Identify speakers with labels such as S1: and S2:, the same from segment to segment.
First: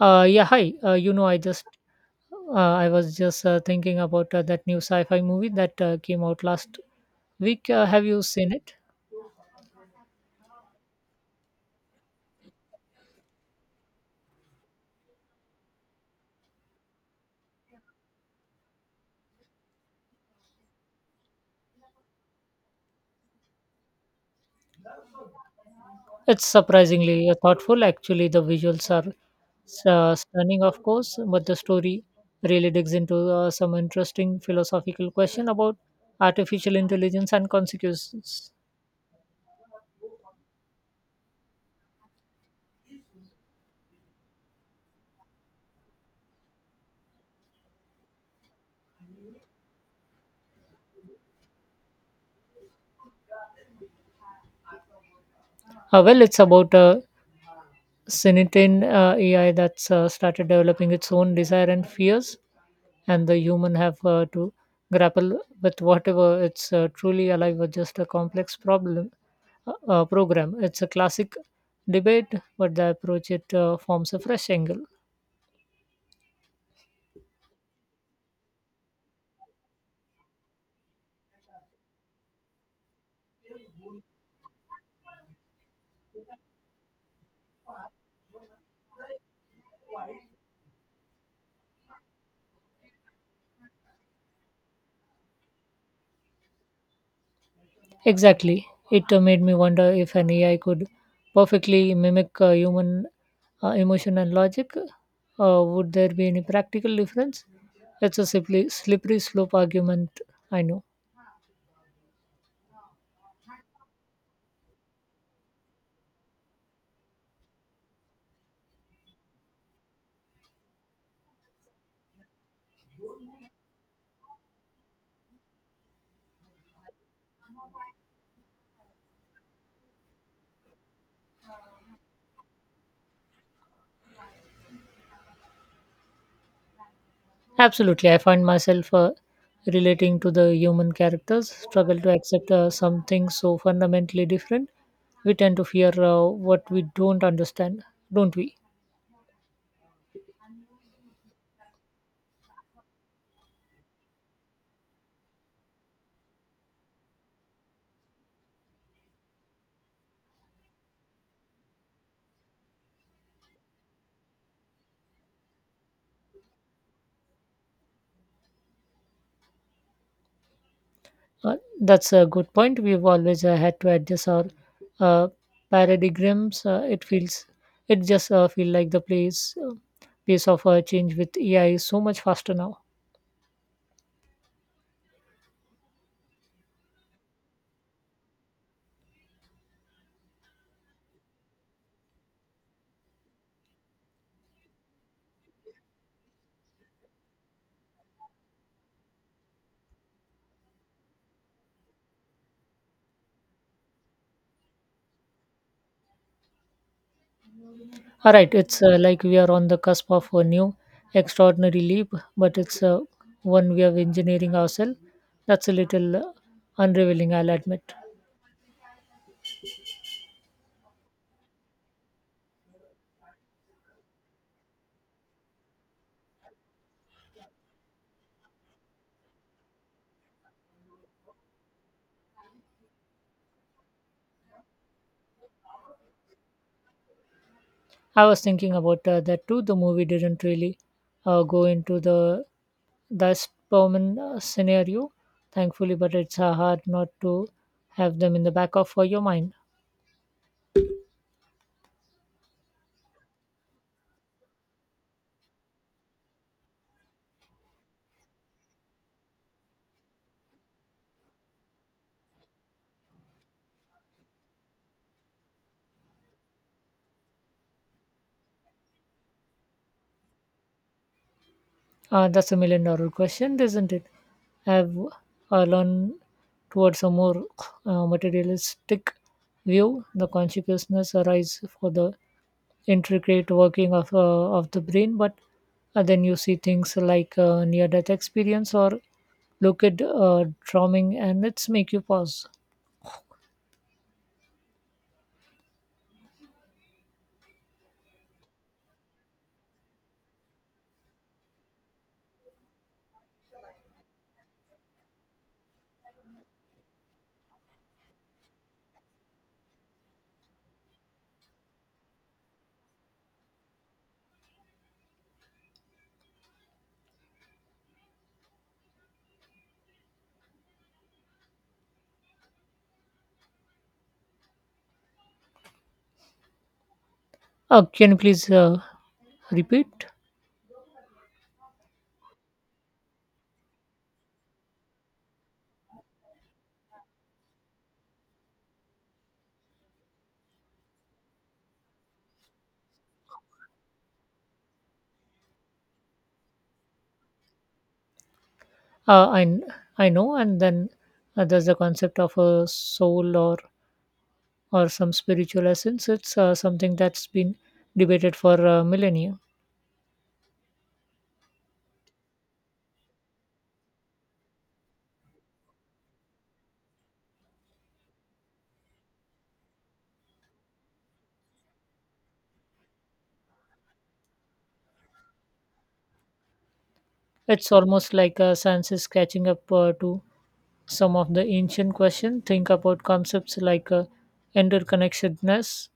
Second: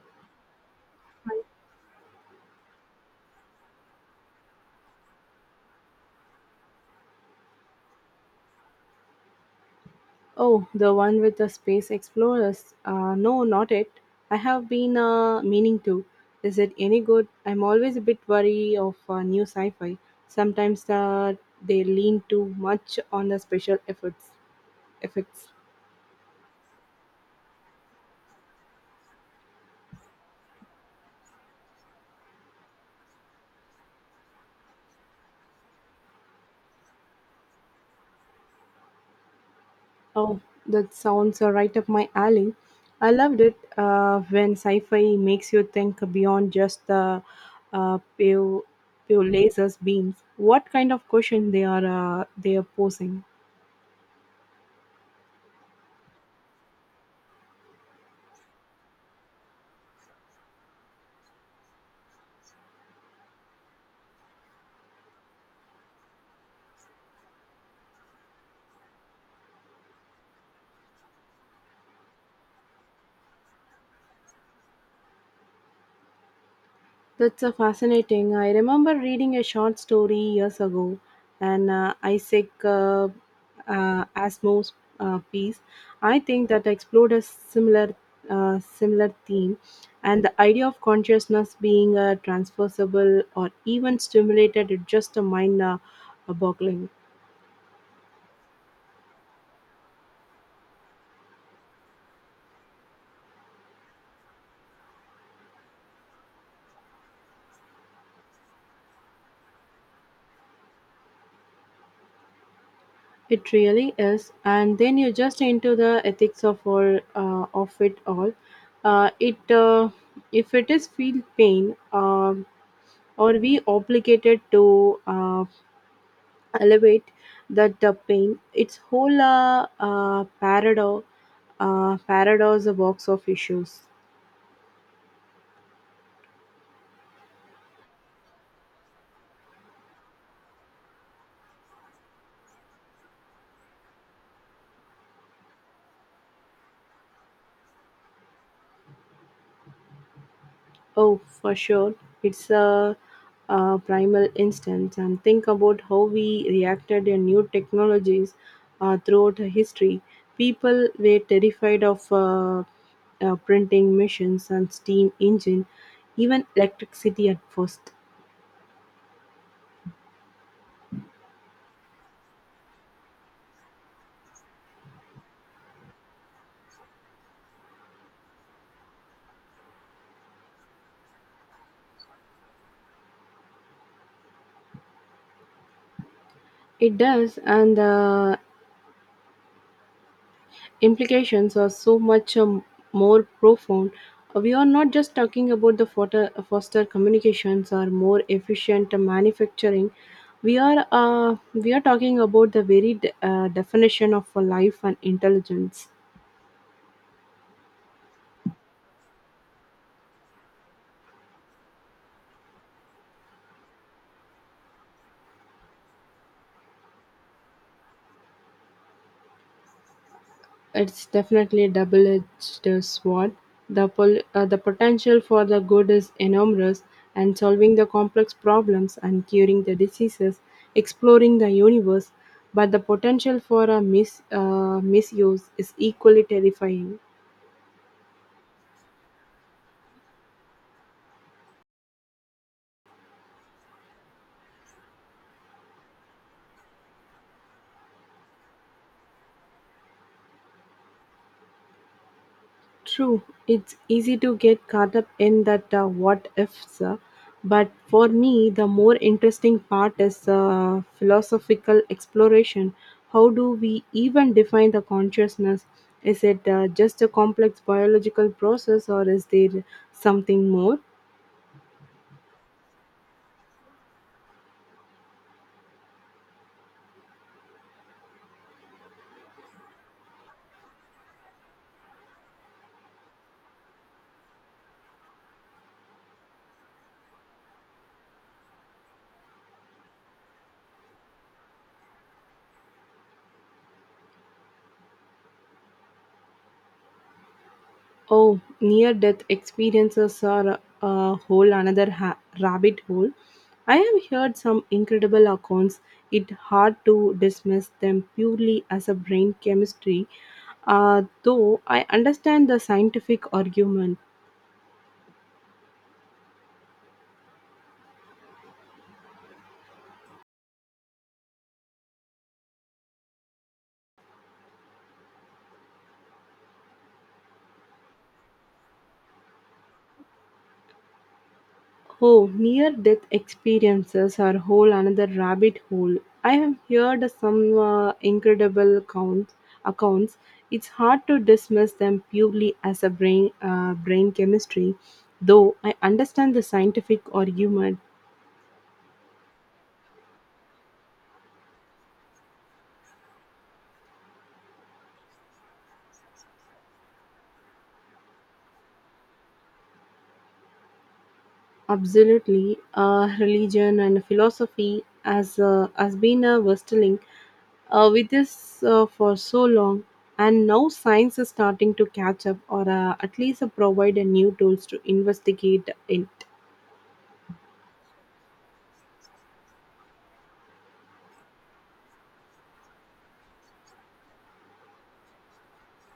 S1: Yeah, hi. I was just thinking about that new sci-fi movie that came out last week. Have you seen it?
S2: Oh, the one with the space explorers. No, not it. I have been meaning to. Is it any good? I'm always a bit wary of new sci-fi. Sometimes they lean too much on the special efforts. Effects.
S1: It's surprisingly thoughtful. Actually, the visuals are stunning, of course, but the story really digs into some interesting philosophical question about artificial intelligence and consequences.
S2: Oh, that sounds right up my alley. I loved it when sci-fi makes you think beyond just the pale, pale lasers beams. What kind of question they are posing?
S1: Well, it's about sentient AI that's started developing its own desire and fears, and the human have to grapple with whatever it's truly alive or just a complex problem program. It's a classic debate, but the approach it forms a fresh angle.
S2: That's a fascinating. I remember reading a short story years ago, an Isaac Asimov's piece. I think that explored a similar theme, and the idea of consciousness being transferable or even stimulated is just a mind boggling.
S1: Exactly. It made me wonder if an ai could perfectly mimic human emotion and logic. Would there be any practical difference? It's a simply slippery slope argument, I know.
S2: It really is, and then you just into the ethics of all of it all. It If it is feel pain. Or we obligated to elevate that the pain its whole paradox paradox a box of issues.
S1: Absolutely. I find myself relating to the human characters, struggle to accept something so fundamentally different. We tend to fear what we don't understand, don't we?
S2: Oh, for sure, it's a, primal instance, and think about how we reacted in new technologies throughout history. People were terrified of printing machines and steam engine, even electricity at first.
S1: That's a good point. We've always had to adjust our uh, paradigms. It just feel like the pace of change with AI is so much faster now.
S2: It does, and implications are so much more profound. We are not just talking about the foster communications or more efficient manufacturing. We are talking about the very definition of a life and intelligence.
S1: All right, it's like we are on the cusp of a new extraordinary leap, but it's one way of engineering ourselves. That's a little unrevealing, I'll admit.
S2: It's definitely a double-edged sword. The potential for the good is enormous, and solving the complex problems and curing the diseases, exploring the universe. But the potential for a misuse is equally terrifying.
S1: I was thinking about that too. The movie didn't really go into the that's common scenario, thankfully, but it's hard not to have them in the back of your mind.
S2: True, it's easy to get caught up in that what ifs, but for me, the more interesting part is philosophical exploration. How do we even define the consciousness? Is it just a complex biological process, or is there something more?
S1: That's a million dollar question, isn't it? I've learned towards a more materialistic view. The consciousness arises for the intricate working of the brain, but then you see things like near death experience or look at drumming, and it's make you pause.
S2: Oh, near death experiences are a whole another rabbit hole. I have heard some incredible accounts. It's hard to dismiss them purely as a brain chemistry, though I understand the scientific argument.
S1: Can you please repeat?
S2: Oh, near death experiences are whole another rabbit hole. I have heard some incredible accounts. It's hard to dismiss them purely as a brain chemistry, though I understand the scientific argument.
S1: Uh, I, I know, and then there's the concept of a soul or some spiritual essence. It's something that's been debated for millennia.
S2: Absolutely, religion and philosophy as has been a with this for so long, and now science is starting to catch up, or at least provide a new tools to investigate it.
S1: It's almost like science is catching up to some of the ancient questions. Think about concepts like interconnectedness,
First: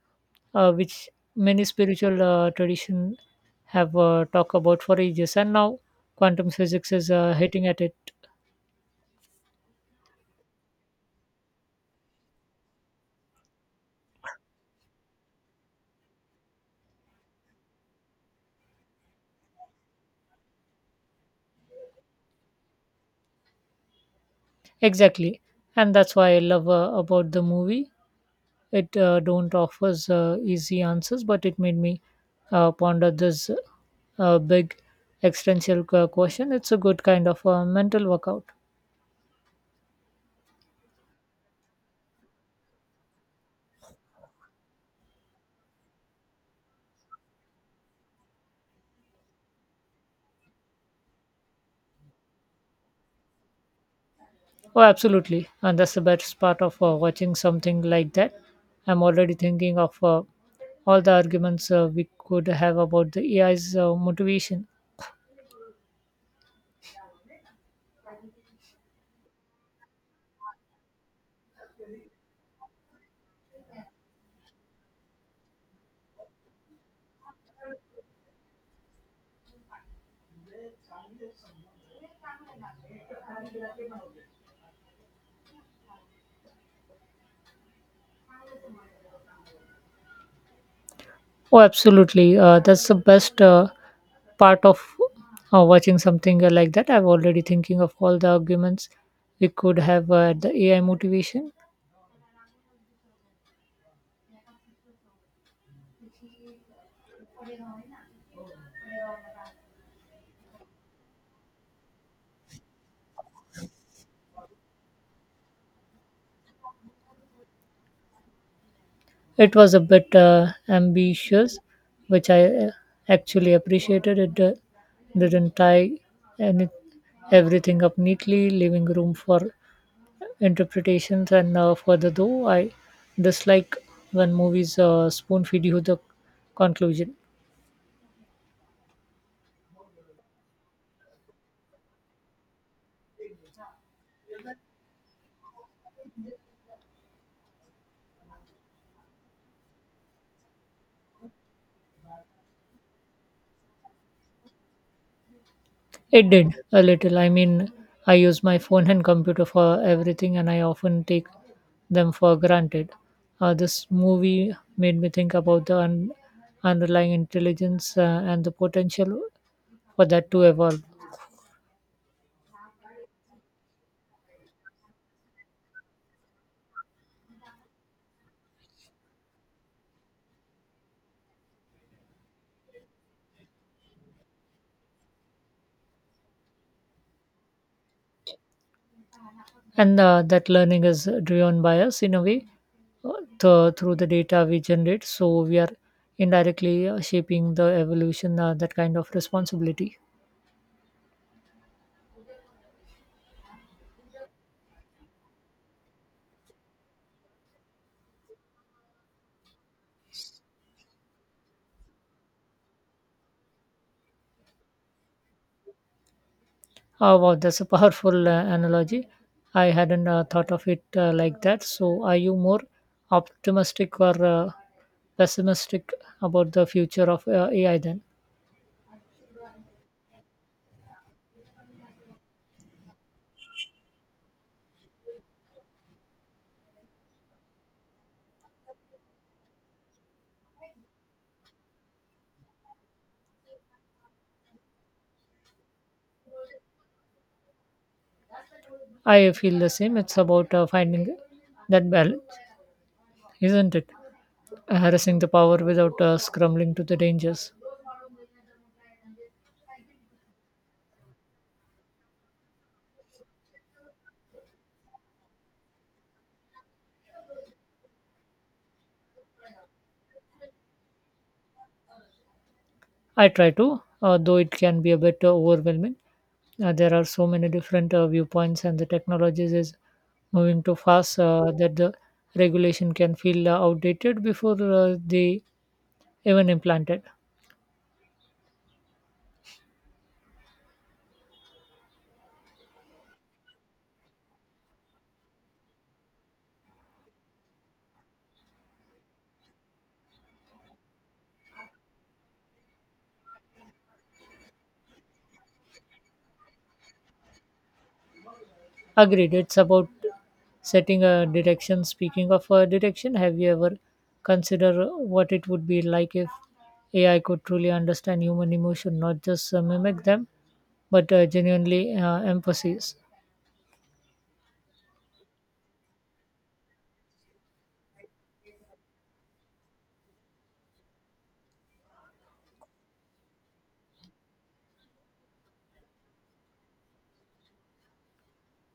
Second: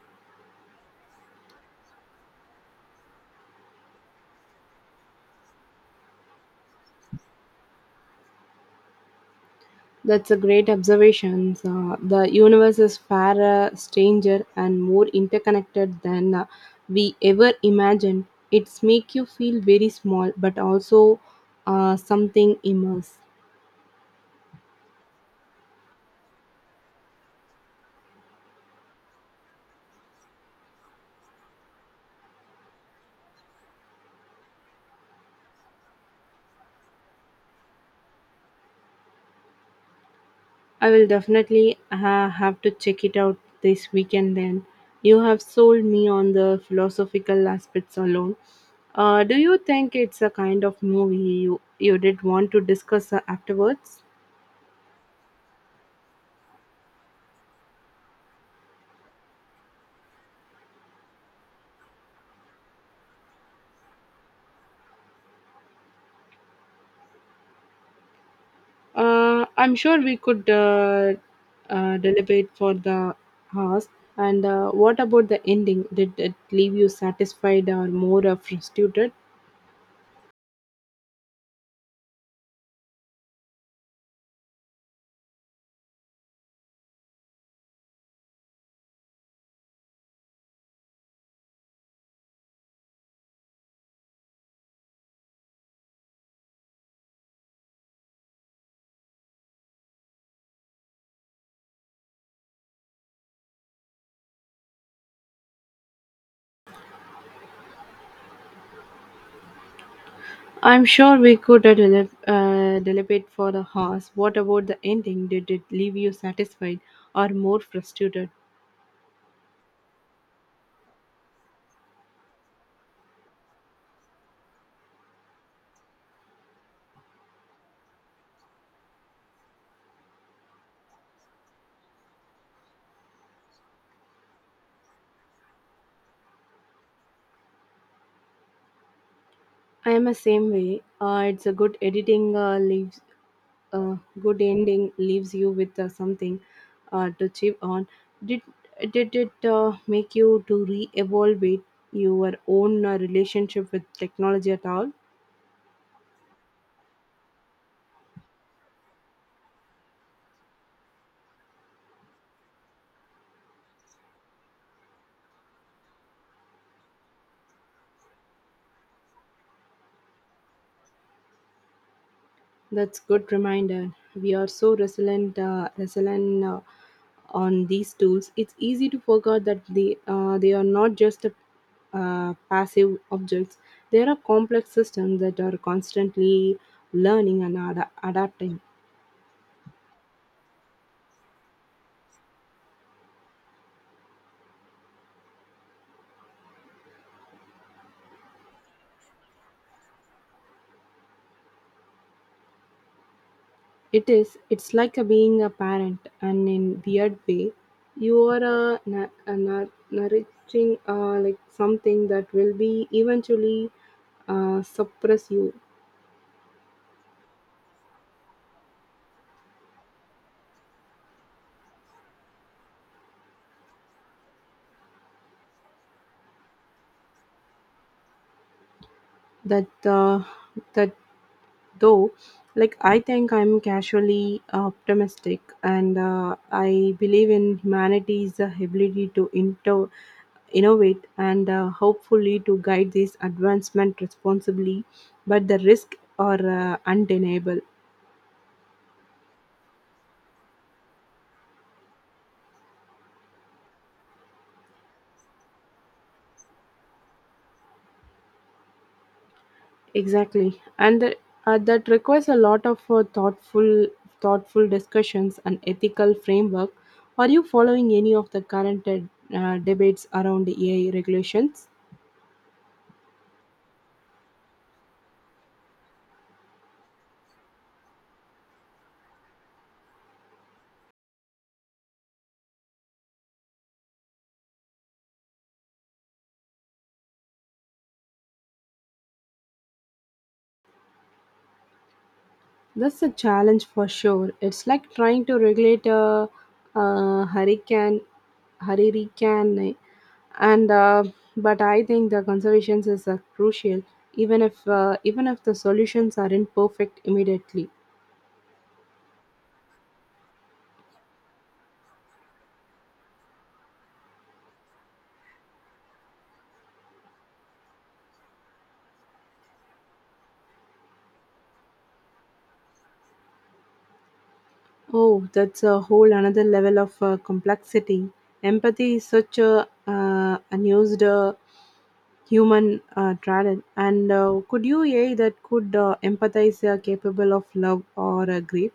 S1: which many spiritual traditions have talked about for ages, and now quantum physics is hitting at it.
S2: That's a great observation, the universe is far stranger and more interconnected than we ever imagined. It's make you feel very small, but also something immense.
S1: Exactly. And that's why I love about the movie. It don't offers easy answers, but it made me ponder this big existential question. It's a good kind of mental workout.
S2: I will definitely have to check it out this weekend then. You have sold me on the philosophical aspects alone. Do you think it's a kind of movie you did want to discuss afterwards?
S1: Oh, absolutely, and that's the best part of watching something like that. I'm already thinking of all the arguments we could have about the ai's motivation.
S2: I'm sure we could deliberate for the hours. And what about the ending? Did it leave you satisfied or more frustrated?
S1: Oh, absolutely, that's the best part of watching something like that. I'm already thinking of all the arguments we could have at the AI motivation.
S2: I'm sure we could deliberate for the horse. What about the ending? Did it leave you satisfied or more frustrated?
S1: It was a bit ambitious, which I actually appreciated. It didn't tie any, everything up neatly, leaving room for interpretations and further though. I dislike when movies spoon feed you the conclusion.
S2: I am the same way. It's a good editing leaves uh, good ending leaves you with something to chip on. Did did it make you to re-evaluate your own relationship with technology at all?
S1: It did a little. I mean, I use my phone and computer for everything, and I often take them for granted. This movie made me think about the underlying intelligence and the potential for that to evolve.
S2: That's good reminder. We are so resilient, on these tools. It's easy to forget that they are not just passive objects. They are complex systems that are constantly learning and adapting.
S1: And that learning is driven by us in a way, uh, through the data we generate. So we are indirectly shaping the evolution, that kind of responsibility.
S2: It is. It's like a being a parent, and in weird way, you are nourishing like something that will be eventually suppress you.
S1: Oh, wow, that's a powerful analogy. I hadn't thought of it like that. So, are you more optimistic or pessimistic about the future of AI then?
S2: That uh, that though, like I think I'm casually optimistic, and I believe in humanity's ability to innovate, and hopefully to guide this advancement responsibly, but the risk are undeniable.
S1: I feel the same. It's about finding that balance, isn't it? Harnessing the power without scrambling to the dangers.
S2: Exactly, and that requires a lot of thoughtful discussions and ethical framework. Are you following any of the current debates around AI regulations?
S1: I try to, though it can be a bit overwhelming. There are so many different viewpoints, and the technologies is moving too fast that the regulation can feel outdated before they even implanted.
S2: That's a challenge for sure. It's like trying to regulate a, uh hurricane, hurricane, and but I think the conservations is crucial, even if the solutions aren't perfect immediately.
S1: Agreed. It's about setting a direction. Speaking of a direction, have you ever considered what it would be like if AI could truly understand human emotion, not just mimic them, but genuinely empathize?
S2: Oh, that's a whole another level of complexity. Empathy is such a unused human talent, and could you AI that could empathize capable of love or grief?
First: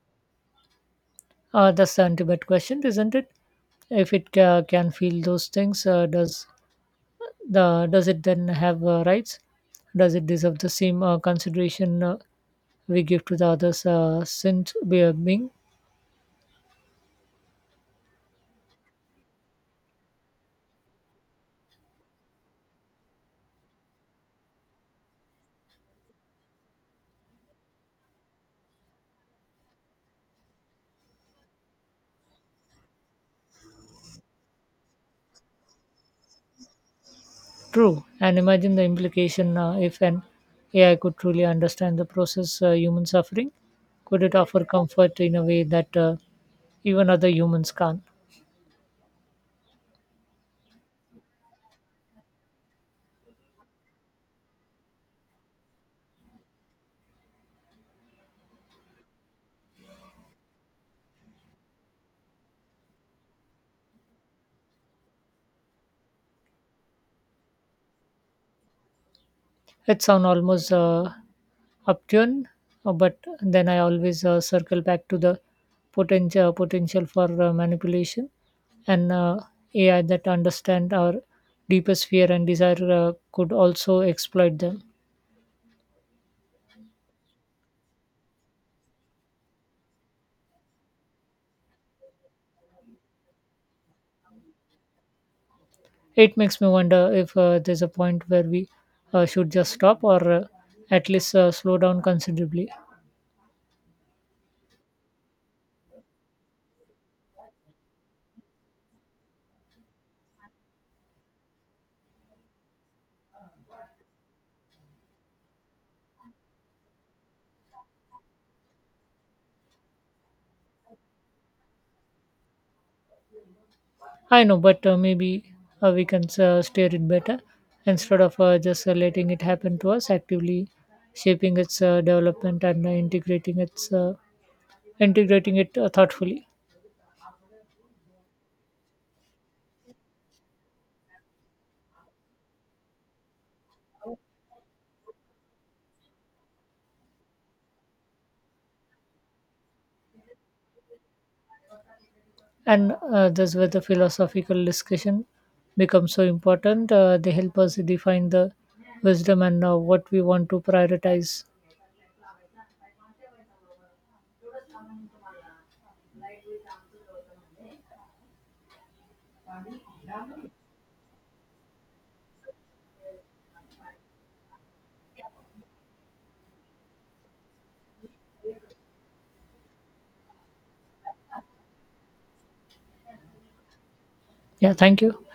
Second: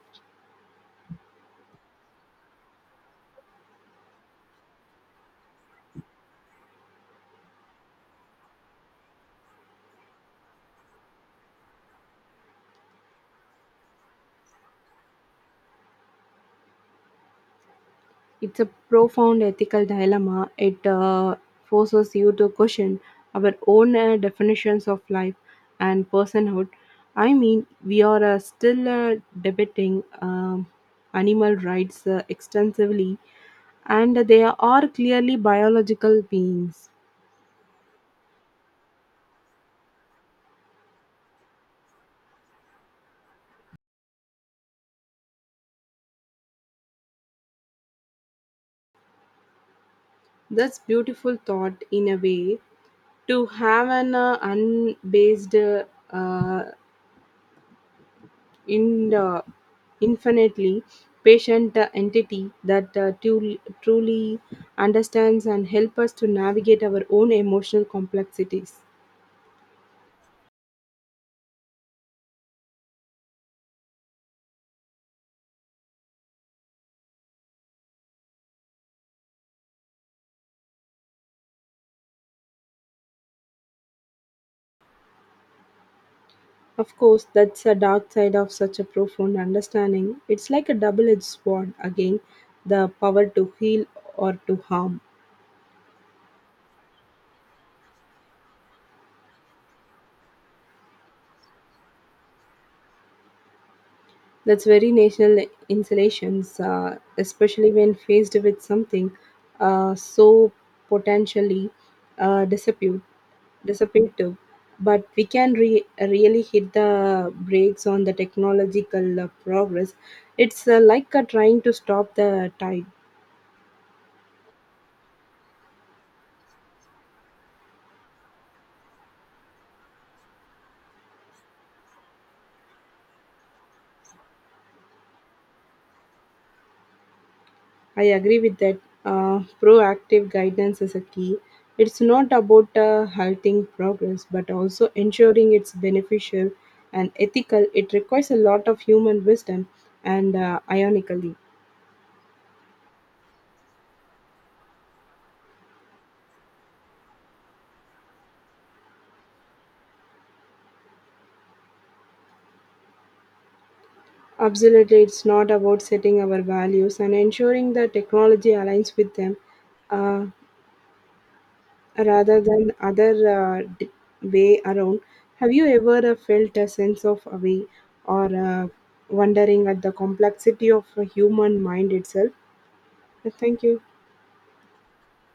S1: That's the ultimate question, isn't it? If it can feel those things, does it then have rights? Does it deserve the same consideration, we give to the others since we are being
S2: It's a profound ethical dilemma. It forces you to question our own definitions of life and personhood. I mean, we are still debating animal rights extensively, and they are clearly biological beings.
S1: true? And imagine the implication if an AI could truly understand the process human suffering, could it offer comfort in a way that even other humans can't?
S2: That's beautiful thought in a way to have an unbased uh, in infinitely patient entity that truly understands and helps us to navigate our own emotional complexities.
S1: It sounds almost upturn, but then I always circle back to the potential for manipulation, and AI that understand our deepest fear and desire could also exploit them.
S2: Of course, that's a dark side of such a profound understanding. It's like a double edged sword again, the power to heal or to harm.
S1: It makes me wonder if there's a point where we should just stop or at least slow down considerably.
S2: That's very national installations, especially when faced with something so potentially uh, dispute, dissipative. But we can really hit the brakes on the technological progress. It's like trying to stop the tide.
S1: I know, but maybe we can steer it better instead of just letting it happen to us. Actively shaping its development and integrating it thoughtfully.
S2: I agree with that. Proactive guidance is a key. It's not about halting progress, but also ensuring it's beneficial and ethical. It requires a lot of human wisdom and ironically.
S1: And that's where the philosophical discussion becomes so important. They help us define the wisdom and what we want to prioritize.
S2: Absolutely, it's not about setting our values and ensuring that technology aligns with them. Uh, rather than other way around. Have you ever felt a sense of awe or wondering at the complexity of a human mind itself? Thank you.
S1: Yeah, thank you.